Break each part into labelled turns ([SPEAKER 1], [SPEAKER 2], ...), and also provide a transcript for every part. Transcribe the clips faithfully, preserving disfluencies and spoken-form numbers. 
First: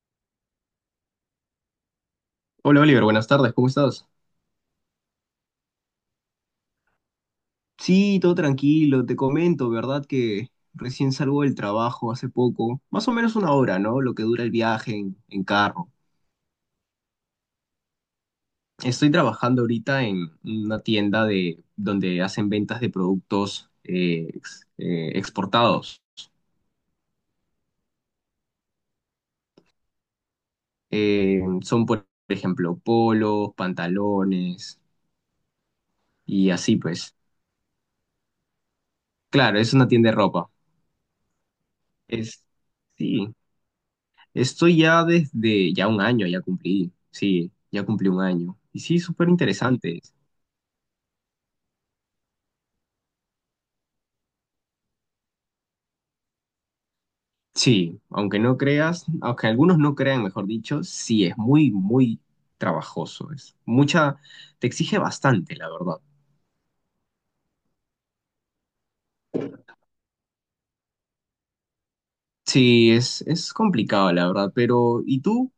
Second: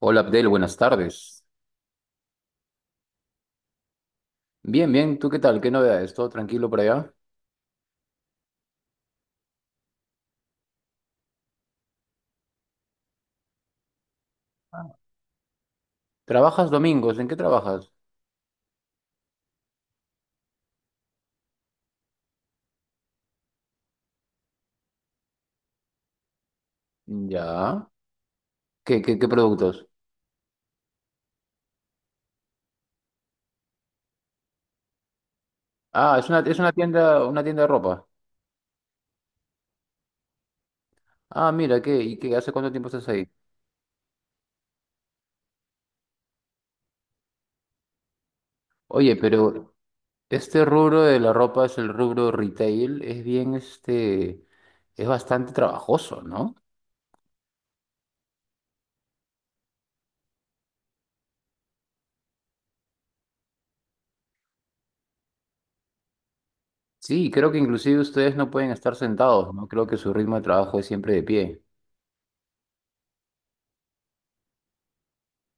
[SPEAKER 1] Hola Abdel, buenas tardes.
[SPEAKER 2] Hola Oliver, buenas tardes, ¿cómo estás?
[SPEAKER 1] Bien, bien, ¿tú qué tal? ¿Qué novedades? ¿Todo tranquilo por allá?
[SPEAKER 2] Sí, todo tranquilo, te comento, ¿verdad? Que recién salgo del trabajo hace poco, más o menos una hora, ¿no? Lo que dura el viaje en, en carro.
[SPEAKER 1] ¿Trabajas domingos? ¿En qué trabajas?
[SPEAKER 2] Estoy trabajando ahorita en una tienda de, donde hacen ventas de productos eh, ex- eh, exportados.
[SPEAKER 1] Ya. ¿Qué, qué, qué productos?
[SPEAKER 2] Eh, son, por ejemplo, polos, pantalones
[SPEAKER 1] Ah, es una,
[SPEAKER 2] y
[SPEAKER 1] es una
[SPEAKER 2] así pues.
[SPEAKER 1] tienda, una tienda de ropa.
[SPEAKER 2] Claro, es una tienda de ropa.
[SPEAKER 1] Ah, mira, ¿qué? ¿Y qué?
[SPEAKER 2] Es,
[SPEAKER 1] ¿Hace cuánto tiempo estás ahí?
[SPEAKER 2] sí. Esto ya desde ya un año, ya cumplí, sí, ya cumplí un año. Y sí,
[SPEAKER 1] Oye,
[SPEAKER 2] súper
[SPEAKER 1] pero
[SPEAKER 2] interesante.
[SPEAKER 1] este rubro de la ropa es el rubro retail, es bien este, es bastante trabajoso, ¿no?
[SPEAKER 2] Sí, aunque no creas, aunque algunos no crean, mejor dicho, sí, es muy, muy trabajoso. Es mucha, te exige bastante, la verdad.
[SPEAKER 1] Sí, creo que inclusive ustedes no pueden estar sentados, ¿no? Creo que su ritmo de trabajo es siempre de pie.
[SPEAKER 2] Sí, es, es complicado, la verdad, pero ¿y tú?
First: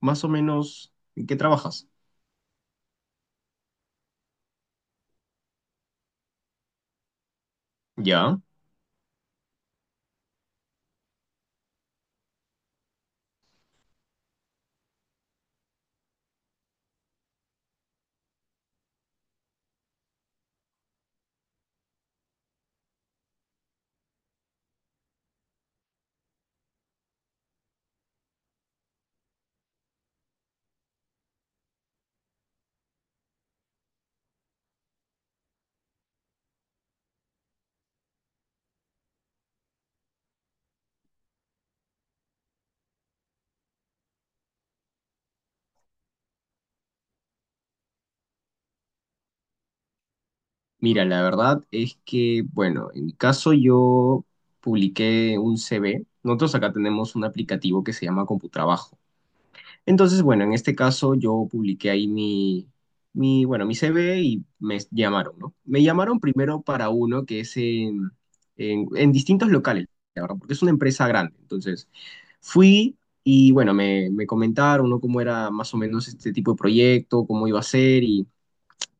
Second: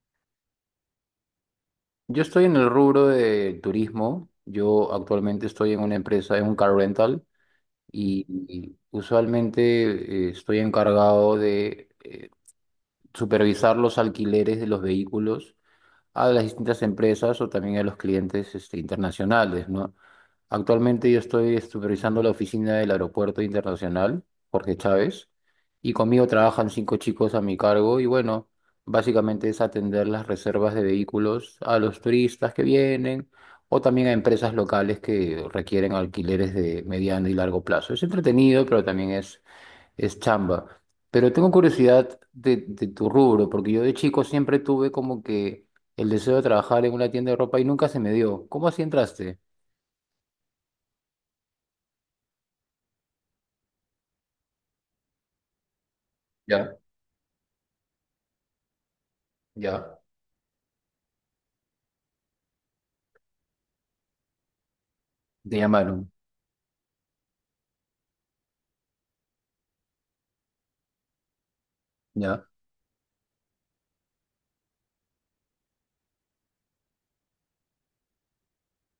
[SPEAKER 2] Más o menos, ¿en qué trabajas?
[SPEAKER 1] Yo estoy en el rubro de turismo. Yo actualmente estoy en una empresa, en un car rental, y,
[SPEAKER 2] Ya.
[SPEAKER 1] y usualmente eh, estoy encargado de eh, supervisar los alquileres de los vehículos a las distintas empresas o también a los clientes este, internacionales, ¿no? Actualmente yo estoy supervisando la oficina del Aeropuerto Internacional Jorge Chávez, y conmigo trabajan cinco chicos a mi cargo y bueno, básicamente es atender las reservas de vehículos a los turistas que vienen o también a empresas locales que requieren alquileres de mediano y largo plazo. Es entretenido, pero también es es chamba. Pero tengo curiosidad de, de tu rubro, porque yo de chico siempre tuve como que el deseo de trabajar en una tienda de ropa y nunca se me dio. ¿Cómo así entraste?
[SPEAKER 2] Mira, la verdad es que, bueno, en mi caso yo publiqué un C V. Nosotros acá
[SPEAKER 1] Ya,
[SPEAKER 2] tenemos un aplicativo que se llama CompuTrabajo.
[SPEAKER 1] ya.
[SPEAKER 2] Entonces, bueno, en este caso yo publiqué ahí mi, mi, bueno, mi C V y me llamaron, ¿no?
[SPEAKER 1] Te
[SPEAKER 2] Me
[SPEAKER 1] llamaron,
[SPEAKER 2] llamaron primero para uno que es en, en, en distintos locales, la verdad, porque es una empresa grande. Entonces,
[SPEAKER 1] ya.
[SPEAKER 2] fui y, bueno, me, me comentaron, ¿no? Cómo era más o menos este tipo de proyecto, cómo iba a ser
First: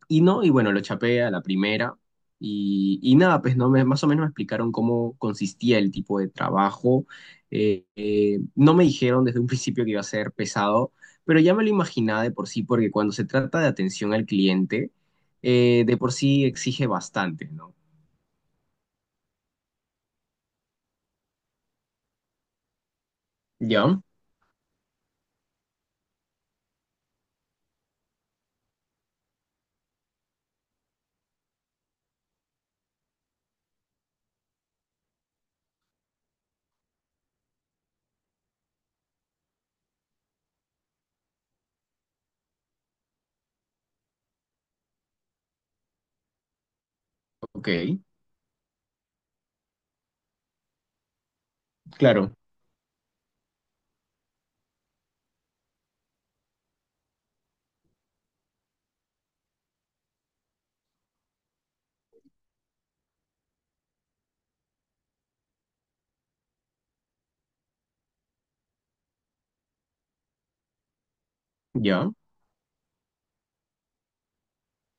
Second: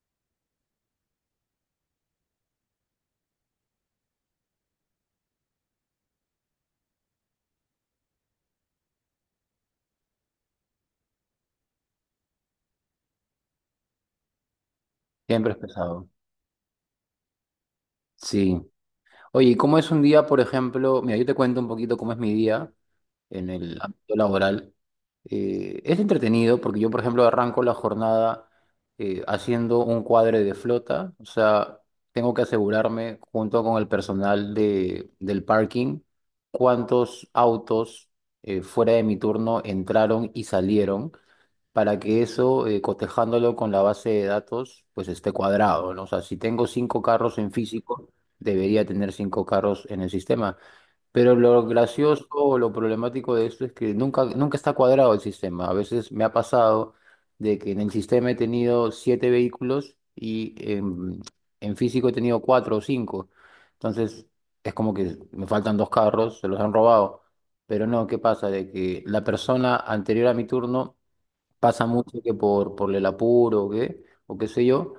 [SPEAKER 2] y no, y bueno, lo chapé a la primera. Y, y nada, pues no, me, más o menos me explicaron cómo consistía el tipo de trabajo. Eh, eh, no me dijeron desde un principio que iba a ser pesado, pero ya me lo imaginaba de por sí, porque cuando se trata de atención al cliente,
[SPEAKER 1] Siempre es
[SPEAKER 2] eh, de
[SPEAKER 1] pesado.
[SPEAKER 2] por sí exige bastante, ¿no?
[SPEAKER 1] Sí. Oye, ¿y cómo es un día, por ejemplo? Mira, yo te cuento un poquito cómo es mi día en el
[SPEAKER 2] Ya,
[SPEAKER 1] ámbito laboral. Eh, es entretenido porque yo, por ejemplo, arranco la jornada eh, haciendo un cuadre de flota, o sea, tengo que asegurarme junto con el personal de, del parking cuántos autos eh, fuera de mi turno entraron y salieron para que eso, eh, cotejándolo con la base de datos, pues esté cuadrado, ¿no? O sea, si tengo cinco carros en
[SPEAKER 2] ok,
[SPEAKER 1] físico, debería tener cinco carros en el sistema. Pero lo gracioso
[SPEAKER 2] claro,
[SPEAKER 1] o lo problemático de esto es que nunca, nunca está cuadrado el sistema. A veces me ha pasado de que en el sistema he tenido siete vehículos y en, en físico he tenido cuatro o cinco. Entonces es como que me faltan dos carros, se los han robado. Pero no, ¿qué pasa? De que la persona anterior a mi turno. Pasa
[SPEAKER 2] ya.
[SPEAKER 1] mucho que por, por el apuro o qué, o qué sé yo,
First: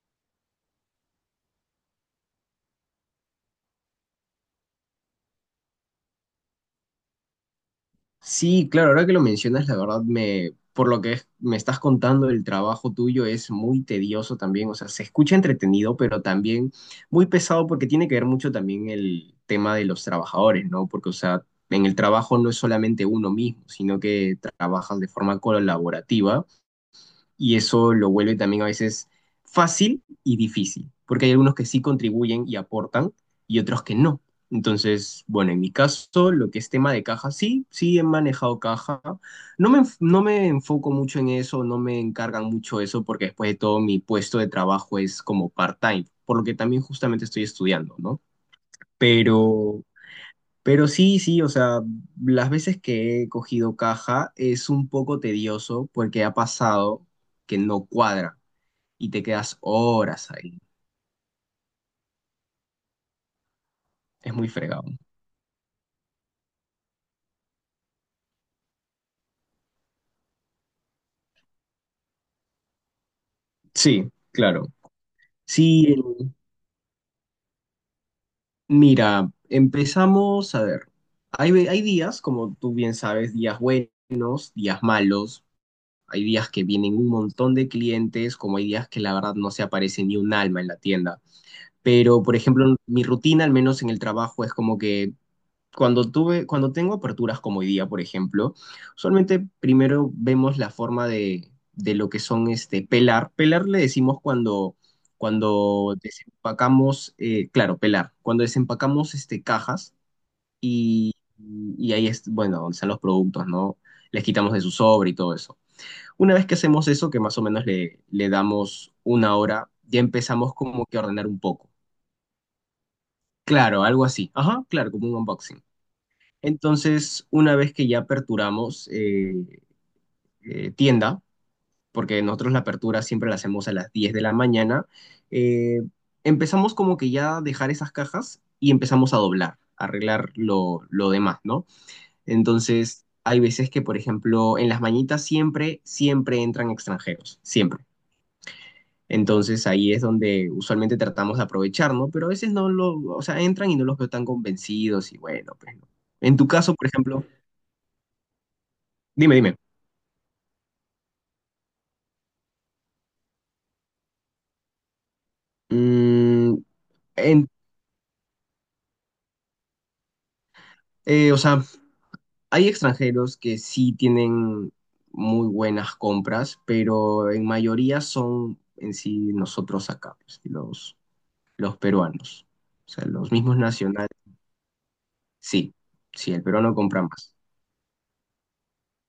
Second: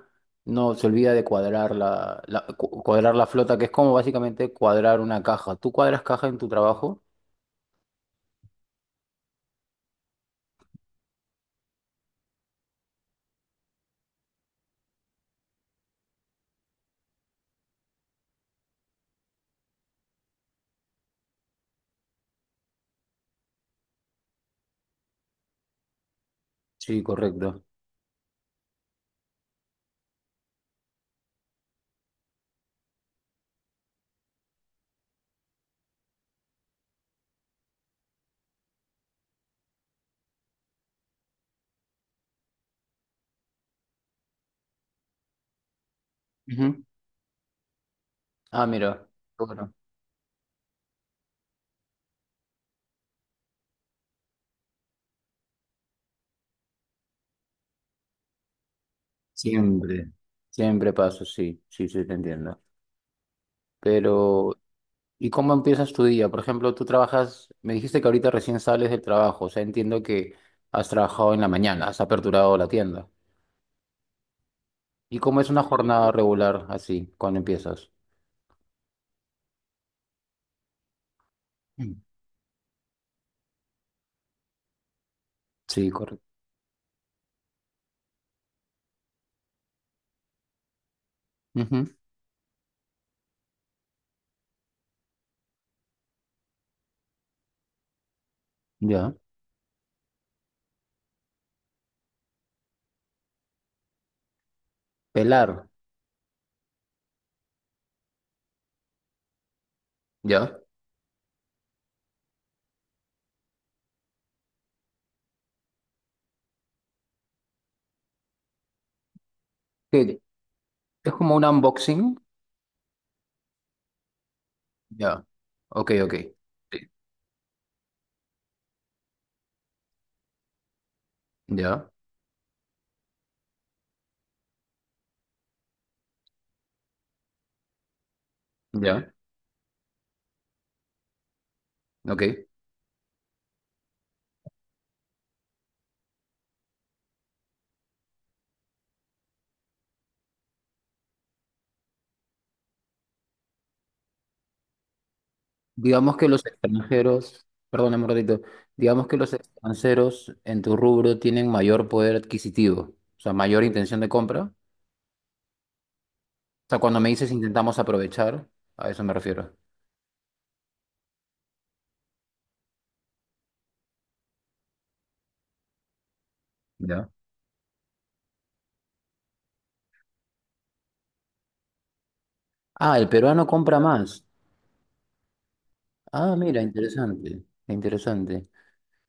[SPEAKER 1] no se olvida de cuadrar la, la- cu- cuadrar la flota, que es como básicamente cuadrar una caja. ¿Tú cuadras caja en tu trabajo?
[SPEAKER 2] Sí, claro, ahora que lo mencionas, la verdad me, por lo que es- me estás contando, el trabajo tuyo es muy tedioso también, o sea, se escucha entretenido, pero también muy pesado porque tiene que ver mucho también el tema de los trabajadores, ¿no? Porque, o sea, en el trabajo no es solamente uno mismo, sino que trabajas de forma colaborativa
[SPEAKER 1] Sí,
[SPEAKER 2] y
[SPEAKER 1] correcto.
[SPEAKER 2] eso lo vuelve también a veces fácil y difícil, porque hay algunos que sí contribuyen y aportan y otros que no. Entonces, bueno, en mi caso, lo que es tema de caja, sí, sí he manejado caja. No me, enf- no me enfoco mucho en eso, no me encargan mucho eso, porque después de todo mi puesto de trabajo es como part-time, por lo que también
[SPEAKER 1] Ujú.
[SPEAKER 2] justamente estoy estudiando, ¿no?
[SPEAKER 1] Ah, mira, bueno.
[SPEAKER 2] Pero pero sí, sí, o sea, las veces que he cogido caja es un poco tedioso porque ha pasado que no cuadra y te quedas
[SPEAKER 1] Siempre.
[SPEAKER 2] horas ahí.
[SPEAKER 1] Siempre pasa, sí, sí, sí, te entiendo.
[SPEAKER 2] Es muy
[SPEAKER 1] Pero,
[SPEAKER 2] fregado.
[SPEAKER 1] ¿y cómo empiezas tu día? Por ejemplo, tú trabajas, me dijiste que ahorita recién sales del trabajo, o sea, entiendo que has trabajado en la mañana, has aperturado la tienda.
[SPEAKER 2] Sí, claro.
[SPEAKER 1] ¿Y cómo es una
[SPEAKER 2] Sí,
[SPEAKER 1] jornada regular así, cuando empiezas?
[SPEAKER 2] mira, empezamos a ver. Hay, ve- hay días, como tú bien sabes, días buenos, días malos.
[SPEAKER 1] Sí, correcto.
[SPEAKER 2] Hay días que vienen un montón de clientes, como hay días que la verdad no se aparece ni un alma en la tienda.
[SPEAKER 1] Ujú.
[SPEAKER 2] Pero, por ejemplo, mi rutina, al menos en el trabajo, es como que Cuando tuve, cuando tengo aperturas como hoy día, por ejemplo,
[SPEAKER 1] Ya.
[SPEAKER 2] usualmente primero vemos la forma de, de lo que son este pelar. Pelar le decimos cuando,
[SPEAKER 1] Pelar.
[SPEAKER 2] cuando desempacamos, eh, claro, pelar, cuando desempacamos este, cajas
[SPEAKER 1] Ya.
[SPEAKER 2] y, y ahí es, bueno, donde están los productos, ¿no? Les quitamos de su sobre y todo eso. Una vez que hacemos eso, que más o menos le, le damos una hora, ya
[SPEAKER 1] Sí,
[SPEAKER 2] empezamos como que a
[SPEAKER 1] es
[SPEAKER 2] ordenar
[SPEAKER 1] como
[SPEAKER 2] un
[SPEAKER 1] un
[SPEAKER 2] poco.
[SPEAKER 1] unboxing.
[SPEAKER 2] Claro, algo así. Ajá, claro, como un
[SPEAKER 1] Ya.
[SPEAKER 2] unboxing.
[SPEAKER 1] Ok, ok. Sí.
[SPEAKER 2] Entonces, una vez que ya aperturamos eh, eh, tienda,
[SPEAKER 1] Ya.
[SPEAKER 2] porque nosotros la apertura siempre la hacemos a las diez de la mañana, eh, empezamos como que ya a dejar esas cajas y empezamos
[SPEAKER 1] Ya.
[SPEAKER 2] a doblar, a arreglar lo, lo demás, ¿no?
[SPEAKER 1] Ok.
[SPEAKER 2] Entonces, hay veces que, por ejemplo, en las mañitas siempre, siempre entran extranjeros, siempre. Entonces ahí es donde usualmente tratamos de aprovechar, ¿no? Pero a veces no lo, o sea, entran y no los veo tan convencidos y bueno, pues no.
[SPEAKER 1] Digamos que
[SPEAKER 2] En
[SPEAKER 1] los
[SPEAKER 2] tu caso, por ejemplo,
[SPEAKER 1] extranjeros, perdón, un ratito. Digamos que los
[SPEAKER 2] dime, dime.
[SPEAKER 1] extranjeros en tu rubro tienen mayor poder adquisitivo, o sea, mayor intención de compra. O
[SPEAKER 2] Mm,
[SPEAKER 1] sea, cuando me dices
[SPEAKER 2] en-
[SPEAKER 1] intentamos aprovechar, a eso me refiero.
[SPEAKER 2] eh, o sea, hay extranjeros que sí tienen muy buenas compras,
[SPEAKER 1] Ya.
[SPEAKER 2] pero en mayoría son en sí nosotros acá, pues, los, los peruanos. O
[SPEAKER 1] Ah,
[SPEAKER 2] sea,
[SPEAKER 1] el
[SPEAKER 2] los
[SPEAKER 1] peruano
[SPEAKER 2] mismos
[SPEAKER 1] compra
[SPEAKER 2] nacionales.
[SPEAKER 1] más.
[SPEAKER 2] Sí, sí,
[SPEAKER 1] Ah,
[SPEAKER 2] el
[SPEAKER 1] mira,
[SPEAKER 2] peruano compra más.
[SPEAKER 1] interesante. Interesante.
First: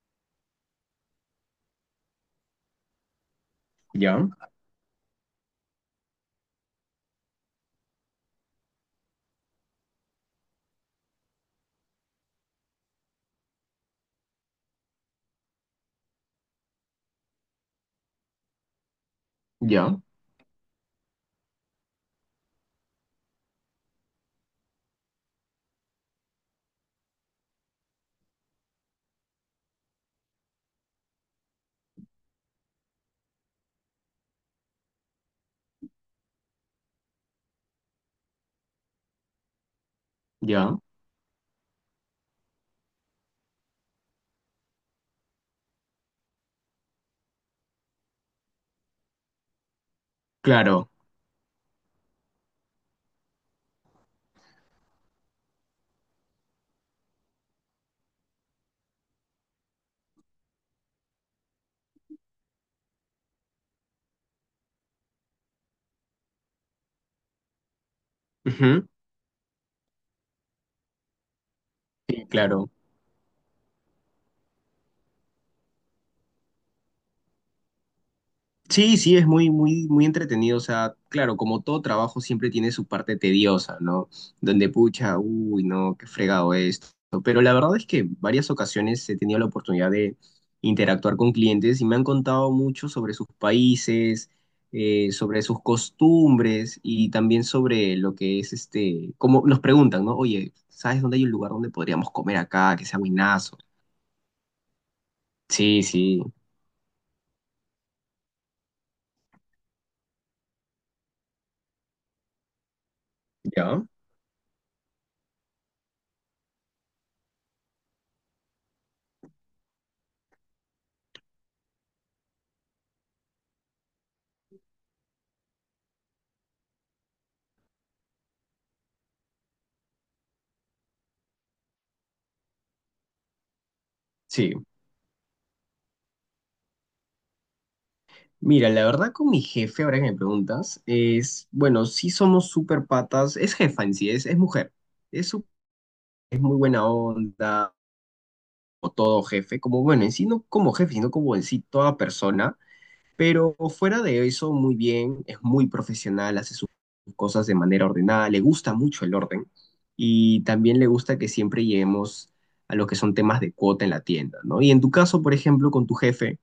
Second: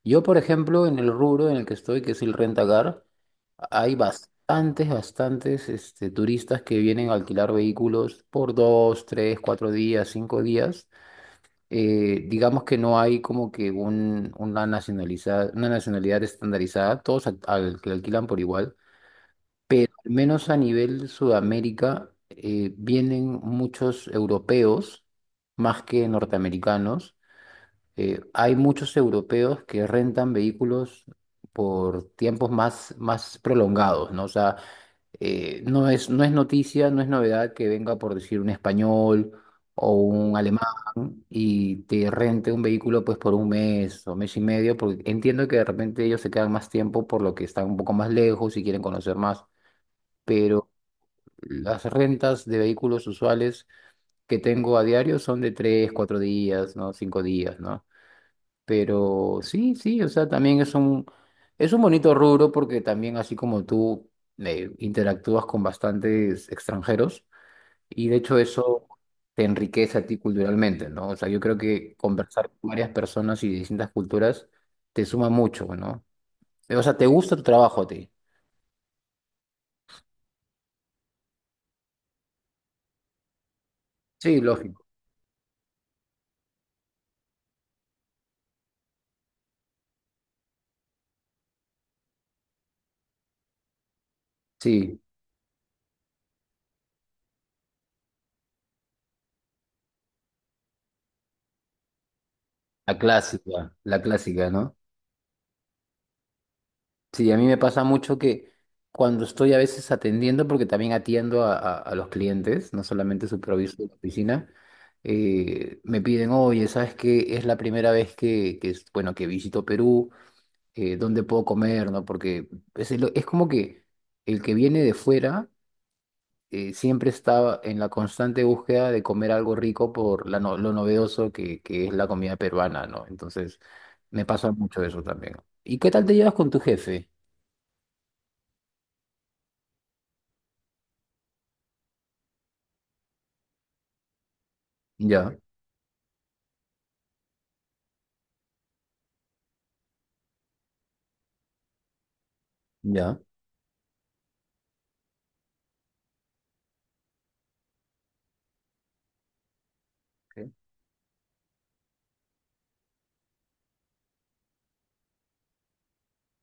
[SPEAKER 1] Yo, por ejemplo, en el rubro en el que estoy, que es el rentacar, hay
[SPEAKER 2] Ya,
[SPEAKER 1] bastantes, bastantes este, turistas que vienen a alquilar vehículos por dos, tres, cuatro días, cinco días. Eh, digamos que no hay como que un, una nacionaliza una nacionalidad estandarizada, todos al, al- que alquilan por igual, pero
[SPEAKER 2] ya,
[SPEAKER 1] al menos a nivel Sudamérica eh, vienen muchos europeos más que norteamericanos. Eh, hay muchos europeos que rentan vehículos por tiempos más, más prolongados, ¿no? O sea, eh, no es, no es noticia, no es novedad que venga, por decir, un español o un alemán
[SPEAKER 2] ya.
[SPEAKER 1] y te rente un vehículo pues por un mes o mes y medio, porque entiendo que de repente ellos se quedan más tiempo por lo que están un poco más lejos y quieren conocer más, pero
[SPEAKER 2] Claro.
[SPEAKER 1] las rentas de vehículos usuales que tengo a diario son de tres, cuatro días, ¿no? Cinco días, ¿no? Pero sí, sí, o sea, también es un, es un bonito rubro porque también así como tú eh, interactúas con bastantes extranjeros y de hecho eso
[SPEAKER 2] Ujú.
[SPEAKER 1] te enriquece a ti culturalmente, ¿no? O sea, yo creo que
[SPEAKER 2] Sí,
[SPEAKER 1] conversar con
[SPEAKER 2] claro.
[SPEAKER 1] varias personas y de distintas culturas te suma mucho, ¿no? O sea, te gusta tu trabajo a ti.
[SPEAKER 2] Sí, sí, es muy, muy, muy entretenido. O sea, claro, como todo trabajo siempre tiene su parte tediosa, ¿no?
[SPEAKER 1] Sí,
[SPEAKER 2] Donde
[SPEAKER 1] lógico.
[SPEAKER 2] pucha, uy, no, qué fregado esto. Pero la verdad es que varias ocasiones he tenido la oportunidad de interactuar con clientes y me han contado mucho sobre sus países,
[SPEAKER 1] Sí,
[SPEAKER 2] eh, sobre sus costumbres y también sobre lo que es este, como nos preguntan, ¿no? Oye, ¿sabes dónde hay un lugar donde podríamos comer acá, que
[SPEAKER 1] la
[SPEAKER 2] sea buenazo?
[SPEAKER 1] clásica, la clásica, ¿no?
[SPEAKER 2] Sí, sí.
[SPEAKER 1] Sí, a mí me pasa mucho que cuando estoy a veces atendiendo, porque también atiendo a, a- a los clientes, no solamente superviso
[SPEAKER 2] ¿Ya?
[SPEAKER 1] la oficina, eh, me piden, oye, ¿sabes qué? Es la primera vez que, que es, bueno, que visito Perú, eh, ¿dónde puedo comer? ¿No? Porque es, el- es como que el que viene de fuera eh, siempre está en la constante búsqueda de comer algo rico por la no- lo novedoso que, que es la comida peruana, ¿no? Entonces, me pasa
[SPEAKER 2] Sí.
[SPEAKER 1] mucho eso también. ¿Y qué tal te llevas con tu jefe?
[SPEAKER 2] Mira, la verdad con mi jefe, ahora que me preguntas, es, bueno, sí somos súper patas, es jefa en sí, es, es mujer, es,
[SPEAKER 1] Ya.
[SPEAKER 2] su- es muy buena onda, o todo jefe, como, bueno, en sí no como jefe, sino como en sí toda persona,
[SPEAKER 1] Ya.
[SPEAKER 2] pero fuera de eso, muy bien, es muy profesional, hace sus cosas de manera ordenada, le gusta mucho el orden, y
[SPEAKER 1] ¿Sí?
[SPEAKER 2] también le gusta que siempre lleguemos a lo que son temas de cuota en la tienda, ¿no? Y en tu caso, por ejemplo, con tu jefe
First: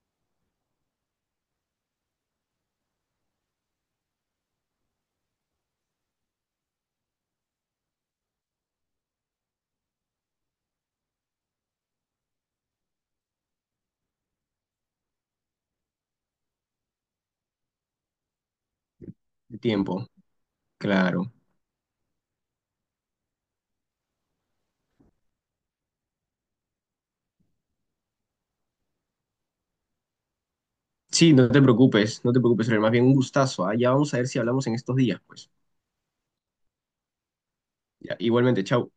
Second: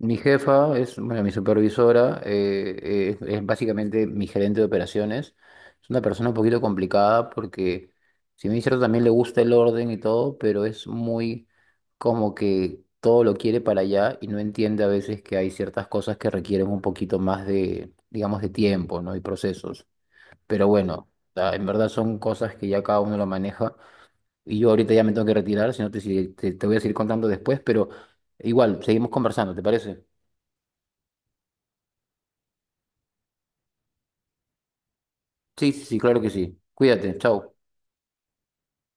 [SPEAKER 1] Mi jefa es, bueno, mi supervisora, eh, es, es básicamente mi gerente de operaciones. Es una persona un poquito complicada porque, si bien es cierto, también le gusta el orden y todo, pero es muy como que todo lo quiere para allá y no entiende a veces que hay ciertas cosas que requieren un poquito más de, digamos, de tiempo, ¿no? Y
[SPEAKER 2] de
[SPEAKER 1] procesos.
[SPEAKER 2] tiempo,
[SPEAKER 1] Pero bueno,
[SPEAKER 2] claro.
[SPEAKER 1] la- en verdad son cosas que ya cada uno lo maneja. Y yo ahorita ya me tengo que retirar, si no te, sigue- te, te voy a seguir contando después, pero igual, seguimos conversando, ¿te parece?
[SPEAKER 2] Sí, no te preocupes, no te preocupes, pero más bien un gustazo, ¿ah? Ya vamos a ver si hablamos en estos días, pues.
[SPEAKER 1] Sí, sí, sí, claro que sí. Cuídate, chao.
[SPEAKER 2] Ya, igualmente, chau.